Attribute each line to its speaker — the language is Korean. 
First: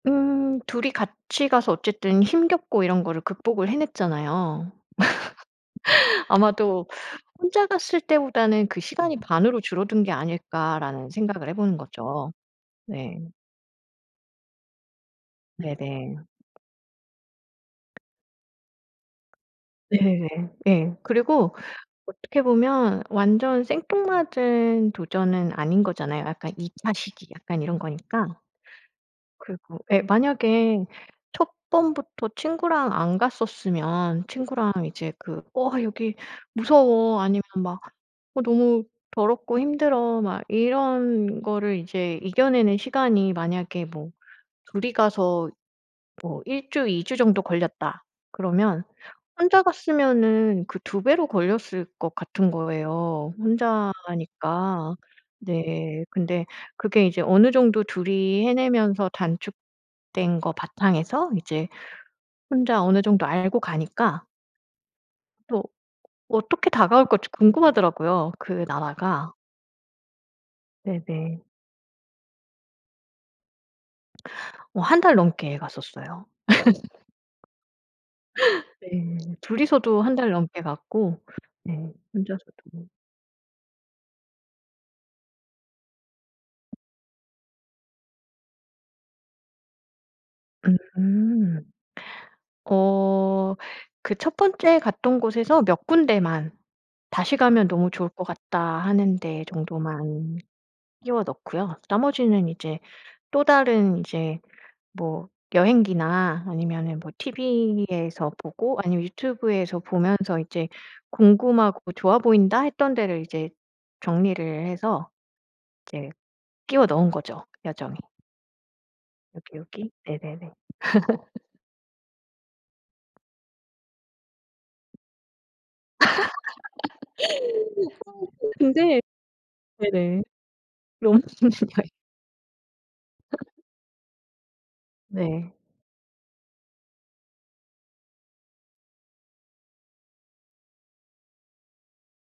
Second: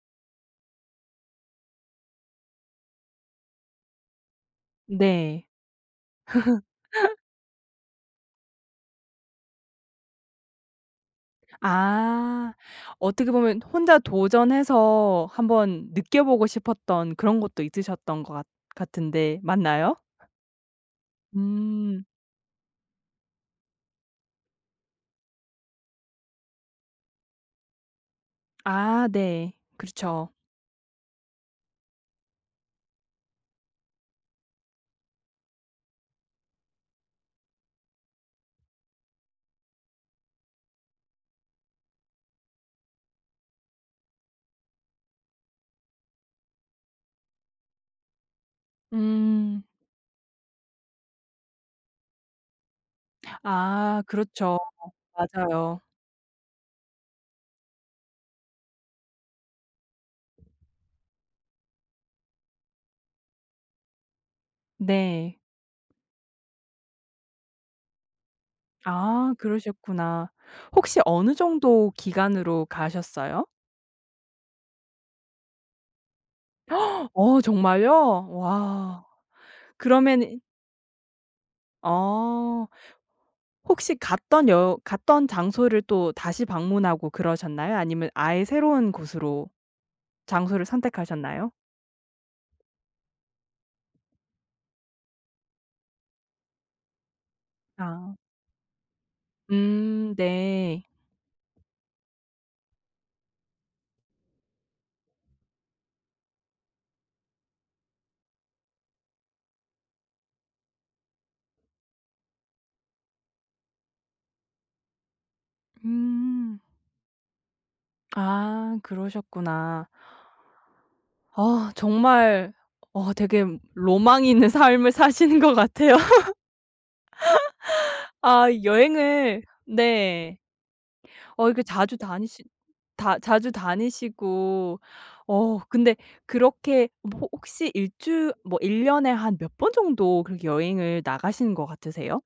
Speaker 1: 음. 둘이 같이 가서 어쨌든 힘겹고 이런 거를 극복을 해냈잖아요.
Speaker 2: 네.
Speaker 1: 아마도 '혼자 갔을 때보다는 그 시간이 반으로 줄어든 게 아닐까.'라는 생각을 해 보는 거죠.
Speaker 2: 아.
Speaker 1: 네.
Speaker 2: 어떻게 보면 혼자 도전해서 한번
Speaker 1: 네네.
Speaker 2: 느껴 보고 싶었던 그런 것도 있으셨던 것 같 같은데 맞나요?
Speaker 1: 네네. 예. 그리고
Speaker 2: 음.
Speaker 1: 어떻게 보면 완전 생뚱맞은 도전은 아닌 거잖아요. 약간 2 차 시기 약간 이런 거니까.
Speaker 2: 아 네.
Speaker 1: 그리고 예.
Speaker 2: 그렇죠.
Speaker 1: 만약에 첫 번부터 친구랑 안 갔었으면 친구랑 이제 그 "어 여기 무서워." 아니면 막 "어 너무 더럽고 힘들어." 막 이런 거를 이제 이겨내는 시간이 만약에 뭐 둘이 가서 뭐 1 주, 2 주 정도 걸렸다 그러면 혼자
Speaker 2: 음.
Speaker 1: 갔으면은 그 2 배로 걸렸을 것 같은 거예요
Speaker 2: 아 그렇죠.
Speaker 1: 혼자니까.
Speaker 2: 맞아요.
Speaker 1: 네. 근데 그게 이제 어느 정도 둘이 해내면서 단축된 것 바탕에서 이제 혼자 어느 정도 알고 가니까
Speaker 2: 네.
Speaker 1: 또 어떻게 다가올까 좀 궁금하더라고요 그 나라가.
Speaker 2: 아. 그러셨구나. 혹시 어느
Speaker 1: 네네.
Speaker 2: 정도 기간으로 가셨어요?
Speaker 1: 어 1 달 넘게 갔었어요.
Speaker 2: 어 정말요? 와.
Speaker 1: 네 둘이서도 1 달
Speaker 2: 그러면은
Speaker 1: 넘게 갔고. 네.
Speaker 2: 어.
Speaker 1: 혼자서도.
Speaker 2: 혹시 갔던 여 갔던 장소를 또 다시 방문하고 그러셨나요? 아니면 아예 새로운 곳으로 장소를 선택하셨나요?
Speaker 1: 음. 어. 그 첫 번째 갔던 곳에서 몇 군데만 '다시 가면 너무 좋을
Speaker 2: 아.
Speaker 1: 것 같다.' 하는 데
Speaker 2: 음.
Speaker 1: 정도만
Speaker 2: 네.
Speaker 1: 끼워 넣고요. 나머지는 이제 또 다른 이제 뭐 여행기나 아니면은 뭐 티브이에서 보고 아니면 유튜브에서 보면서 이제 궁금하고 좋아 보인다 했던 데를 이제 정리를 해서 이제
Speaker 2: 음.
Speaker 1: 끼워 넣은 거죠 여정에.
Speaker 2: 아.
Speaker 1: 여기,
Speaker 2: 그러셨구나.
Speaker 1: 여기. 네네네.
Speaker 2: 아. 정말. 와 되게 로망이 있는 삶을 사시는 것 같아요. 아
Speaker 1: 근데
Speaker 2: 여행을
Speaker 1: 네네.
Speaker 2: 네.
Speaker 1: 너무
Speaker 2: 어 이렇게
Speaker 1: [unintelligible]
Speaker 2: 자주 다니시 다 자주 다니시고.
Speaker 1: 네.
Speaker 2: 어 근데 그렇게 호 혹시 1 주 뭐 1 년에 한 몇 번 정도 그렇게 여행을 나가시는 것 같으세요?